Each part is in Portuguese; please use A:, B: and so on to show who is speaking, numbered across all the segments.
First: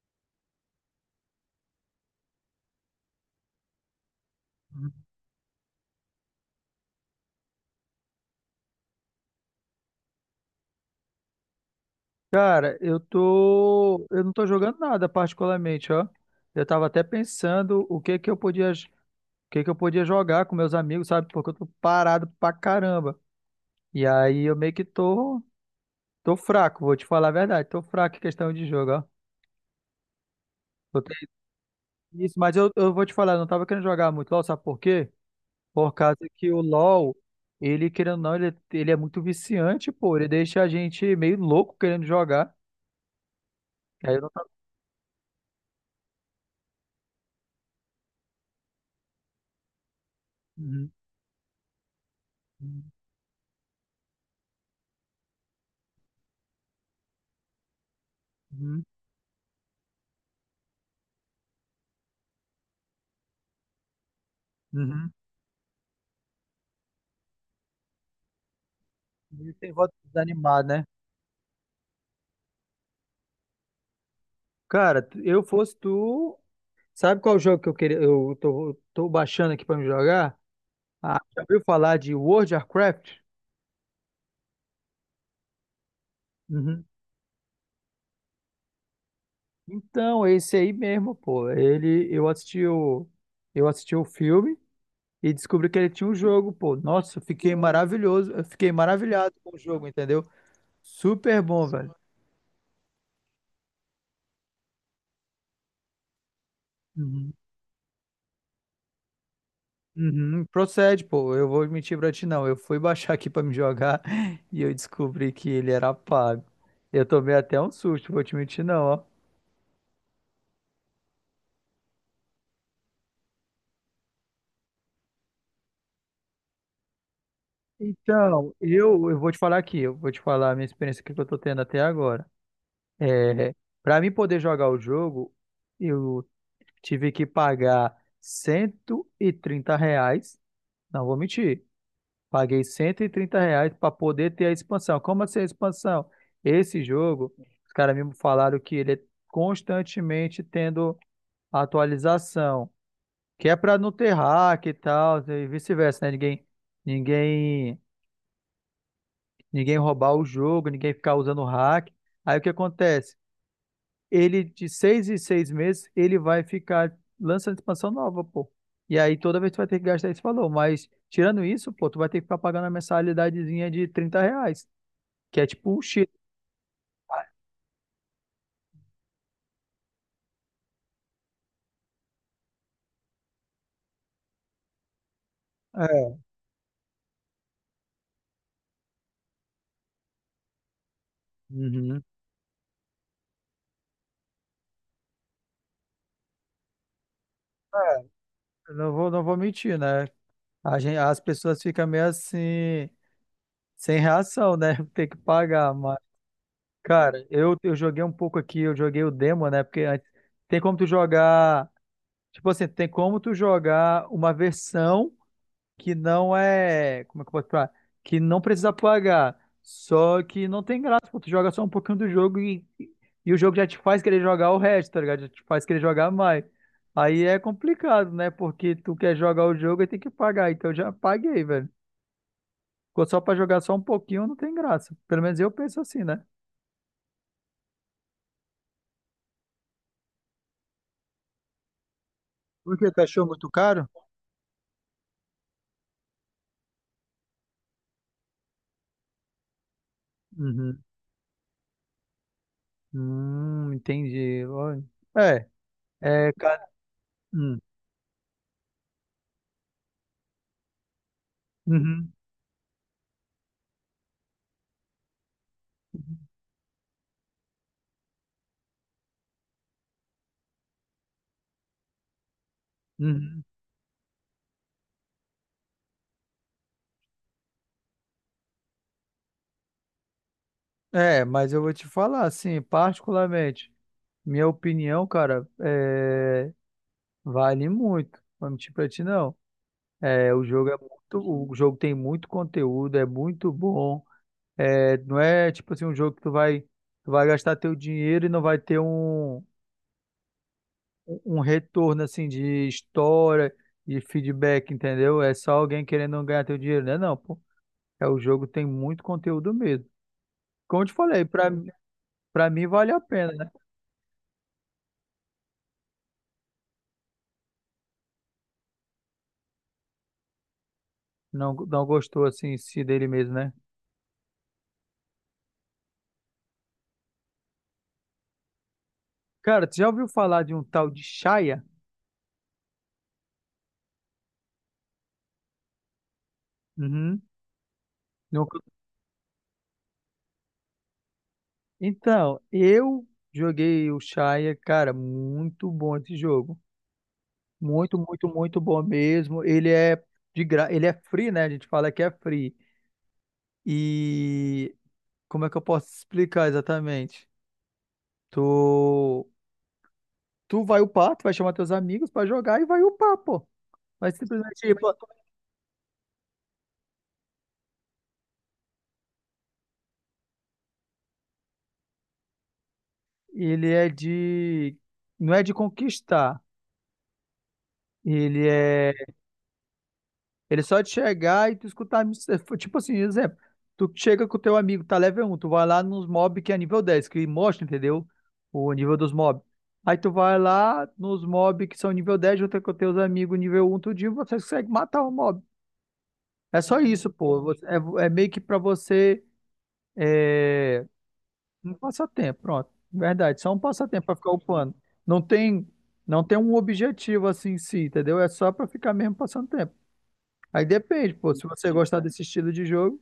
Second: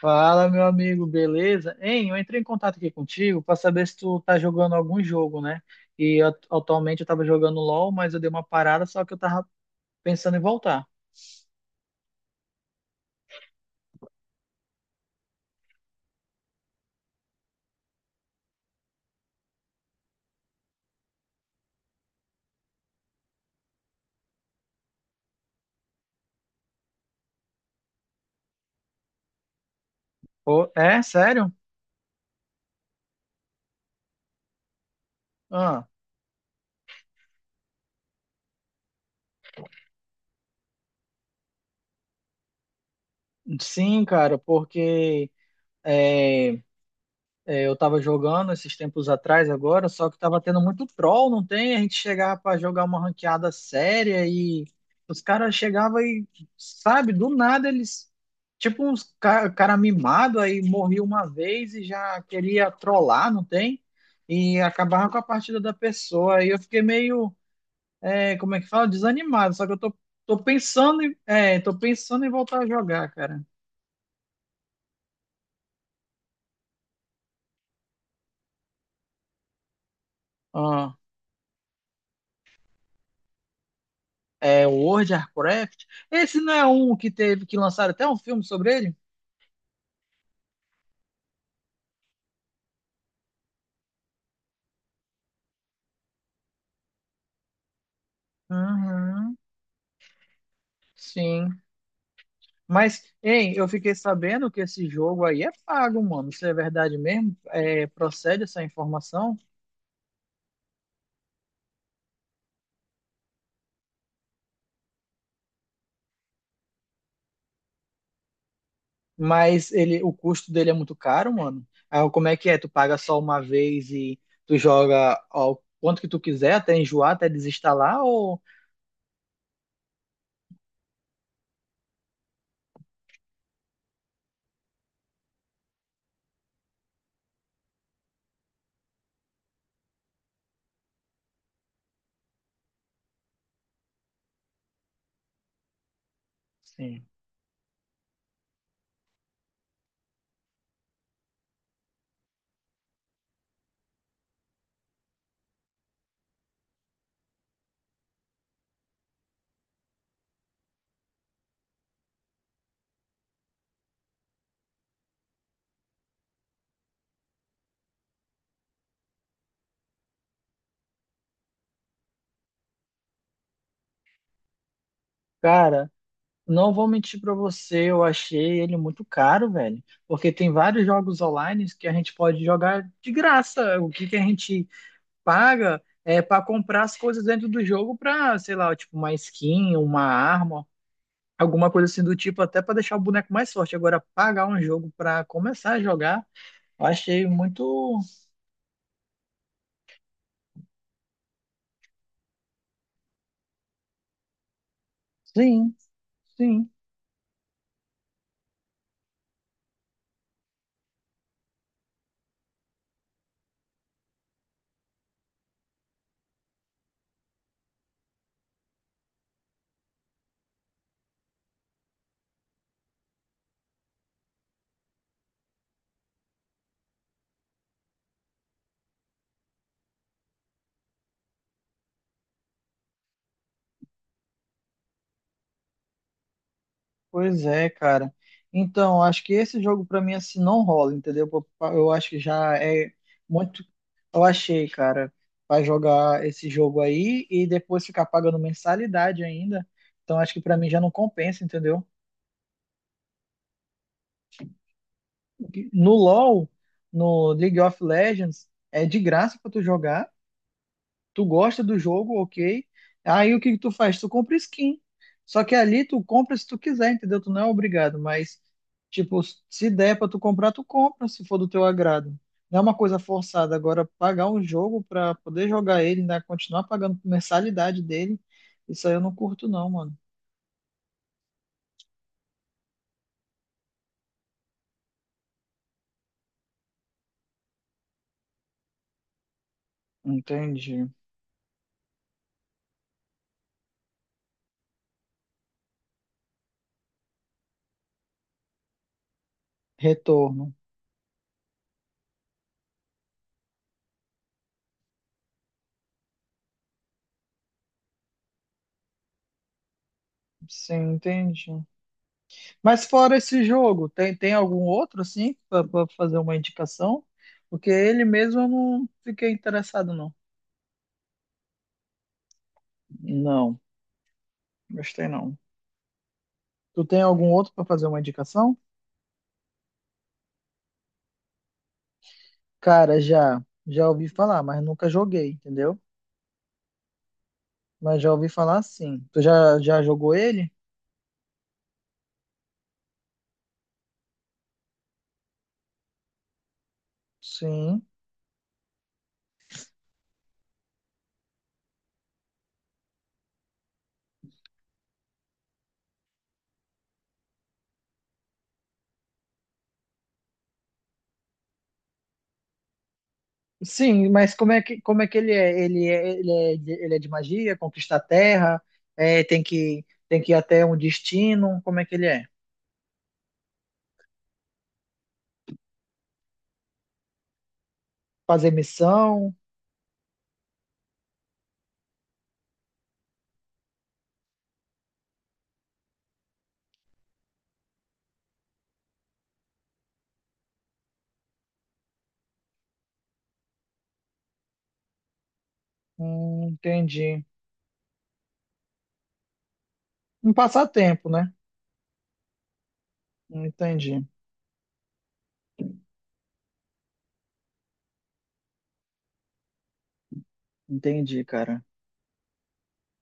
A: Fala, meu amigo, beleza? Hein, eu entrei em contato aqui contigo para saber se tu tá jogando algum jogo, né? E atualmente eu tava jogando LOL, mas eu dei uma parada, só que eu tava pensando em voltar.
B: Cara, eu não tô jogando nada particularmente, ó. Eu tava até pensando o que que eu podia jogar com meus amigos, sabe? Porque eu tô parado pra caramba. E aí eu meio que tô fraco, vou te falar a verdade, tô fraco em questão de jogo, ó.
A: Pô, é?
B: Eu tenho
A: Sério?
B: isso, mas eu vou te falar, eu não tava querendo jogar muito LoL, sabe por quê?
A: Ah,
B: Por causa que o LoL, ele querendo ou não, ele é muito viciante, pô, ele deixa a gente meio louco querendo jogar.
A: sim,
B: Aí eu não
A: cara,
B: tava.
A: porque eh, É, eu tava jogando esses tempos atrás agora, só que tava tendo muito
B: Uhum,
A: troll, não tem? A gente chegava pra jogar uma ranqueada séria e os caras chegavam e, sabe, do nada eles, tipo
B: uhum,
A: uns cara, mimado, aí morria uma vez e já queria trollar, não tem? E acabava
B: uhum.
A: com a partida da pessoa. Aí eu fiquei meio, é, como é que fala? Desanimado,
B: Ele
A: só que
B: tem
A: eu tô,
B: voto
A: tô
B: desanimado, né?
A: pensando em, é, tô pensando em voltar a jogar, cara.
B: Cara, eu fosse tu. Sabe qual jogo que eu queria? Eu tô baixando aqui pra me jogar? Ah, já ouviu falar de World of Warcraft?
A: É, World of Warcraft. Esse não é
B: Uhum.
A: um que teve que lançar até um filme sobre ele?
B: Então, esse aí mesmo, pô. Eu assisti o filme e descobri que ele tinha um jogo, pô. Nossa, eu fiquei maravilhado
A: Uhum,
B: com o jogo, entendeu? Super
A: sim.
B: bom, velho.
A: Mas, hein, eu fiquei sabendo que esse jogo aí é pago, mano. Isso é verdade
B: Uhum.
A: mesmo? É, procede essa informação?
B: Uhum, procede, pô. Eu vou mentir pra ti, não. Eu fui baixar aqui pra me jogar e eu descobri que ele era pago. Eu tomei até um susto, vou te mentir, não, ó.
A: Mas ele, o custo dele é muito caro, mano. Ah, como é que é? Tu paga só uma vez e tu joga ao quanto que tu quiser, até enjoar, até desinstalar ou.
B: Então, eu vou te falar aqui, eu vou te falar a minha experiência que eu tô tendo até agora. É, para mim poder jogar o jogo, eu tive que pagar R$ 130, não vou mentir. Paguei R$ 130 para poder ter a expansão. Como assim a expansão? Esse
A: Sim.
B: jogo, os caras me falaram que ele é constantemente tendo atualização, que é para não ter hack e tal, e vice-versa, né? Ninguém, ninguém roubar o jogo, ninguém ficar usando hack. Aí o que acontece? Ele, de 6 em 6 meses, ele vai ficar lançando expansão nova, pô. E aí toda vez tu vai ter que gastar esse valor. Mas tirando isso, pô, tu vai ter que ficar pagando a mensalidadezinha de R$ 30, que é tipo o
A: Cara,
B: Chile.
A: não vou mentir pra você, eu achei ele muito caro, velho. Porque tem vários jogos online que a gente pode jogar de graça. O que que a gente paga
B: É.
A: é pra comprar as coisas dentro do jogo pra, sei lá, tipo uma skin, uma arma, alguma coisa
B: Uhum.
A: assim do tipo, até pra deixar o boneco mais forte. Agora, pagar um jogo pra começar a jogar, eu achei muito.
B: Eu não vou mentir, né? A gente, as pessoas ficam meio assim, sem reação, né? Tem que pagar,
A: Sim,
B: mas,
A: sim.
B: cara, eu joguei um pouco aqui, eu joguei o demo, né? Porque antes, tem como tu jogar, tipo assim, tem como tu jogar uma versão, que não é. Como é que eu posso falar? Que não precisa pagar. Só que não tem graça, pô. Tu joga só um pouquinho do jogo e o jogo já te faz querer jogar o resto, tá ligado? Já te faz querer jogar mais. Aí é complicado, né? Porque tu quer jogar o jogo e tem que pagar. Então eu já paguei, velho. Ficou só pra jogar só um pouquinho, não tem graça. Pelo menos eu penso assim, né?
A: Pois é, cara. Então, acho que esse jogo pra mim assim não rola, entendeu? Eu acho que já
B: Por que
A: é
B: tu achou muito
A: muito.
B: caro?
A: Eu achei, cara, vai jogar esse jogo aí e depois ficar pagando mensalidade ainda. Então, acho que pra mim já
B: Uhum.
A: não compensa, entendeu?
B: Entendi. Ó, É,
A: No
B: é,
A: LoL,
B: cara.
A: no League
B: Hum,
A: of Legends, é de graça pra tu jogar. Tu gosta do
B: uhum,
A: jogo, ok. Aí o que que tu faz? Tu compra skin. Só que ali tu compra se tu quiser, entendeu? Tu não é obrigado, mas tipo, se der pra tu comprar, tu compra, se for do teu agrado. Não é uma coisa
B: uhum.
A: forçada. Agora, pagar um jogo pra poder jogar ele, né? Continuar pagando mensalidade dele, isso aí eu não curto não, mano.
B: É, mas eu vou te falar, assim, particularmente, minha opinião, cara, é, vale muito. Não vou mentir pra ti, não. É,
A: Entendi.
B: o jogo tem muito conteúdo, é muito bom. É, não é tipo assim um jogo que tu vai gastar teu dinheiro e não vai ter um,
A: Retorno.
B: um retorno assim de história, de feedback, entendeu? É só alguém querendo ganhar teu dinheiro, né? Não, pô. É, o jogo tem muito conteúdo mesmo. Como eu te
A: Sim,
B: falei, pra,
A: entendi.
B: pra mim
A: Mas
B: vale a
A: fora
B: pena,
A: esse
B: né?
A: jogo, tem algum outro, assim, pra fazer uma indicação? Porque ele mesmo eu não fiquei interessado, não.
B: Não, não gostou assim em si dele mesmo, né?
A: Não, gostei não. Tu tem algum outro pra fazer uma indicação?
B: Cara, tu já ouviu falar de um tal de Shaya?
A: Cara, já ouvi falar, mas nunca joguei, entendeu?
B: Uhum.
A: Mas já ouvi
B: Nunca-
A: falar sim. Tu já, já jogou ele?
B: Então, eu joguei o Shaya, cara, muito bom esse jogo.
A: Sim.
B: Muito, muito, muito bom mesmo. Ele é ele é free, né? A gente fala que é free. E como é que eu posso explicar exatamente? Tu tu vai upar, tu vai chamar teus amigos pra jogar e vai upar, pô.
A: Sim,
B: Vai
A: mas
B: simplesmente, pô,
A: como é que ele é? Ele é, ele é, ele é de magia, conquista a terra, é, tem que ir até um destino, como é que ele é?
B: ele é de não é de conquistar. Ele
A: Fazer
B: é.
A: missão?
B: Ele é só de chegar e tu escutar. Tipo assim, exemplo. Tu chega com o teu amigo, tá level 1 tu vai lá nos mob que é nível 10 que mostra, entendeu? O nível dos mob. Aí tu vai lá nos mob que são nível 10 junto com teus amigos nível 1, tudinho, você consegue matar o mob. É só isso,
A: Entendi.
B: pô. É, meio que pra você.
A: Um
B: É.
A: passatempo, né?
B: Um passatempo, pronto. Verdade, só um
A: Entendi,
B: passatempo pra ficar upando. Não tem, não tem um objetivo assim em si, entendeu? É só pra ficar mesmo passando tempo. Aí depende,
A: entendi,
B: pô. Se
A: cara.
B: você gostar desse estilo de jogo,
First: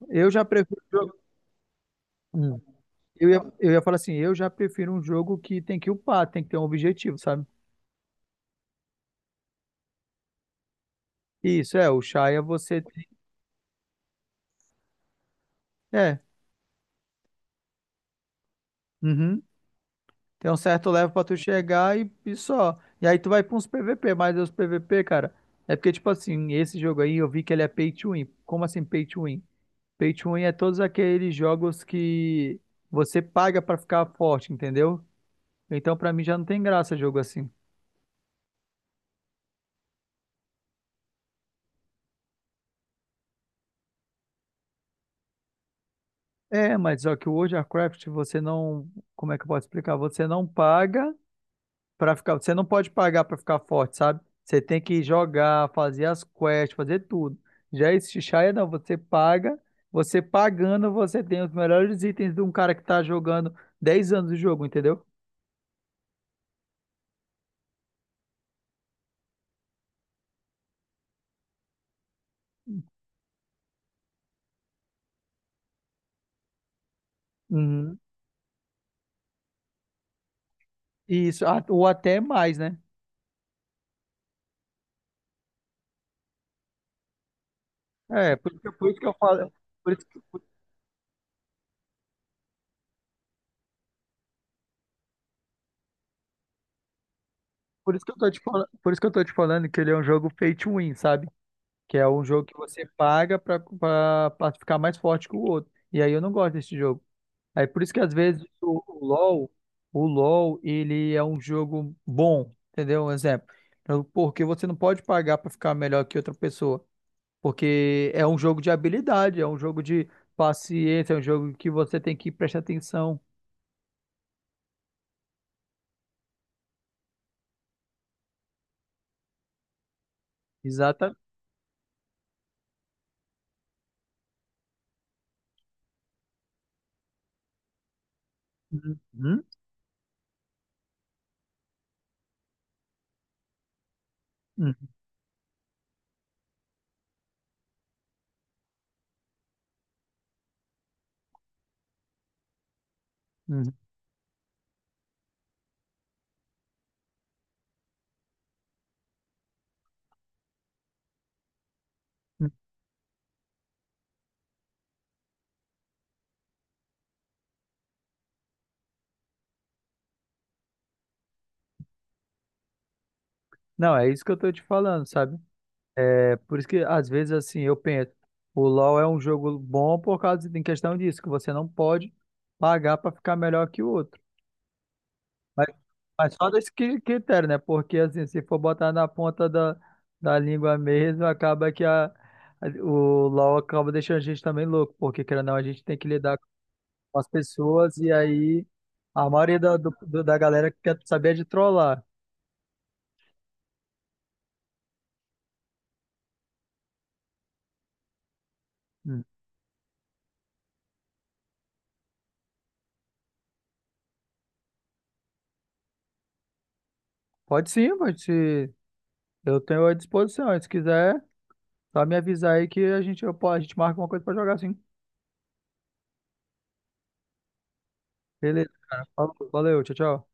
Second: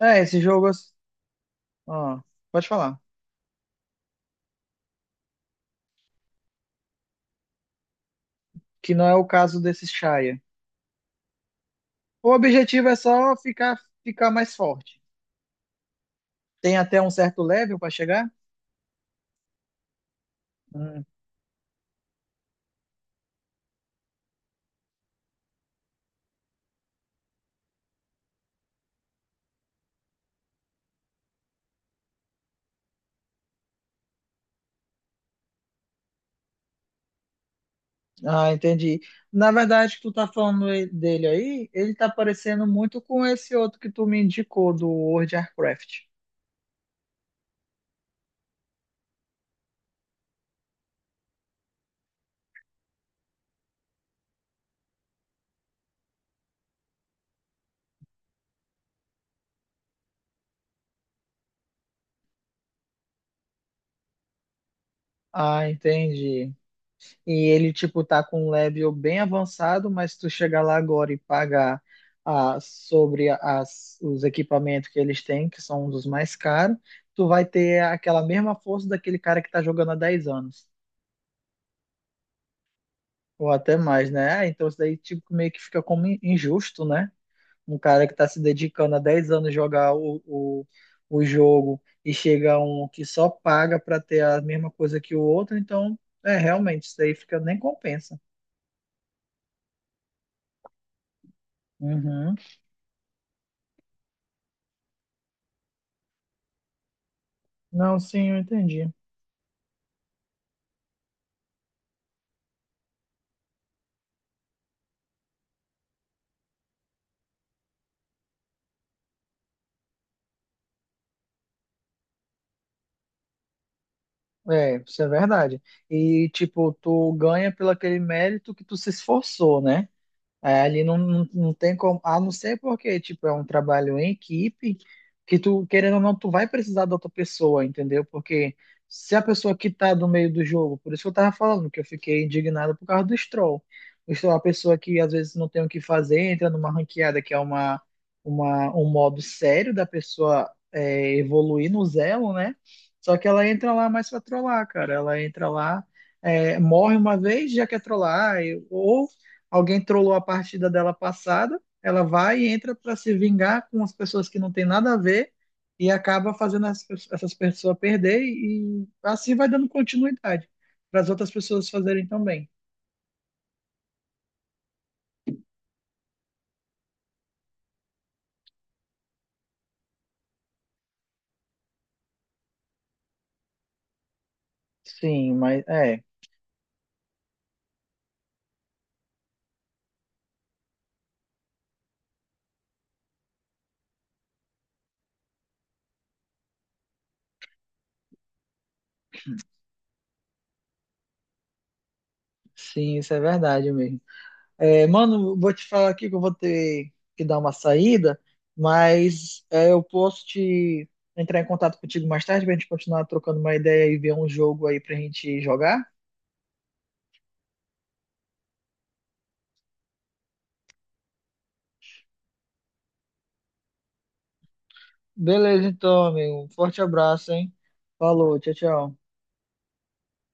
A: É,
B: eu
A: esse
B: já
A: jogo.
B: prefiro um jogo.
A: Ah,
B: Hum.
A: pode falar.
B: Eu ia falar assim, eu já prefiro um jogo que tem que upar, tem que ter um objetivo, sabe?
A: Que não é o caso desse Shaya.
B: Isso, é, o
A: O
B: Shaya você.
A: objetivo é só ficar, ficar mais forte.
B: É,
A: Tem até um certo level para chegar?
B: uhum. Tem um certo
A: Hum,
B: level pra tu chegar e só. E aí tu vai pra uns PVP, mas os PVP, cara, é porque, tipo assim, esse jogo aí eu vi que ele é pay to win. Como assim pay to win? Pay to win é todos aqueles jogos que você paga pra ficar forte, entendeu? Então pra mim já não tem graça jogo assim.
A: Ah, entendi. Na verdade, que tu tá falando dele aí, ele tá parecendo muito com esse outro que tu me indicou do World of Warcraft.
B: É, mas só que o World of Warcraft você não, como é que eu posso explicar? Você não pode pagar para ficar forte, sabe? Você tem que jogar, fazer as quests, fazer tudo. Já esse Xayah não, você pagando você tem os melhores itens de um cara que tá jogando 10 anos o jogo, entendeu?
A: Ah, entendi. E ele, tipo, tá com um level bem avançado, mas tu chegar lá agora e pagar, ah, sobre os equipamentos que eles têm, que são um dos mais caros, tu vai ter
B: Uhum.
A: aquela mesma força daquele cara que tá jogando há 10 anos,
B: Isso, ou até mais, né?
A: ou até mais, né? Ah, então isso daí, tipo, meio que fica como injusto, né? Um cara que tá
B: É,
A: se
B: por
A: dedicando há
B: isso que eu
A: 10 anos a
B: falo, por
A: jogar
B: isso que,
A: o,
B: por,
A: o, o jogo e chega um que só paga pra ter a mesma coisa que o outro, então, é, realmente, isso daí fica, nem compensa.
B: por isso que eu tô te falando que ele é um jogo pay to win, sabe? Que é um
A: Uhum.
B: jogo que você paga pra ficar mais forte que o outro. E aí eu não gosto desse jogo. Aí por isso
A: Não,
B: que às
A: sim, eu
B: vezes o,
A: entendi.
B: o LoL, o LoL, ele é um jogo bom, entendeu? Um exemplo. Porque você não pode pagar pra ficar melhor que outra pessoa. Porque é um jogo de habilidade, é um jogo de paciência, é um jogo que você tem que prestar atenção.
A: É, isso é verdade. E, tipo, tu ganha pelo aquele mérito que tu se esforçou, né? É, ali não,
B: Exata.
A: não tem como, a não ser porque, tipo, é um trabalho em equipe, que tu, querendo ou não, tu vai precisar da outra pessoa, entendeu? Porque
B: Uhum,
A: se a
B: uhum,
A: pessoa que tá do meio do jogo, por isso que eu tava falando que eu fiquei indignado por causa do Stroll. O Stroll é uma pessoa que às vezes não tem o que fazer, entra numa ranqueada que é uma, um modo sério da pessoa é, evoluir no Zelo, né? Só que ela entra
B: uhum.
A: lá mais pra trollar, cara. Ela entra lá, é, morre uma vez, já quer trollar, ou alguém trollou a partida dela passada, ela vai e
B: Uhum.
A: entra para se vingar com as pessoas que não tem nada a ver e acaba fazendo as essas pessoas perder e assim vai dando continuidade para as outras pessoas fazerem também.
B: Não, é isso que eu tô te falando, sabe? É por isso que às vezes assim eu penso, o LoL é um jogo bom por causa em questão disso, que você não pode pagar para ficar melhor que o outro.
A: Sim,
B: Mas, mas só desse critério, né? Porque assim, se for botar na ponta da língua mesmo, acaba que o LoL acaba deixando a gente também louco, porque querendo ou não, a gente tem que lidar com as pessoas e aí a maioria da galera quer saber de trollar.
A: sim, isso é verdade mesmo. É, mano, vou te falar aqui que eu vou ter que dar uma saída,
B: Hum.
A: eu posso te entrar em contato contigo mais tarde pra gente continuar trocando uma ideia e ver um jogo aí pra gente jogar?
B: Pode sim, pode se eu tenho à disposição, se quiser. Só me avisar aí que a gente marca uma coisa pra jogar, sim.
A: Beleza, então, amigo. Um forte abraço, hein? Falou, tchau,
B: Beleza,
A: tchau.
B: cara. Falou, valeu, tchau, tchau.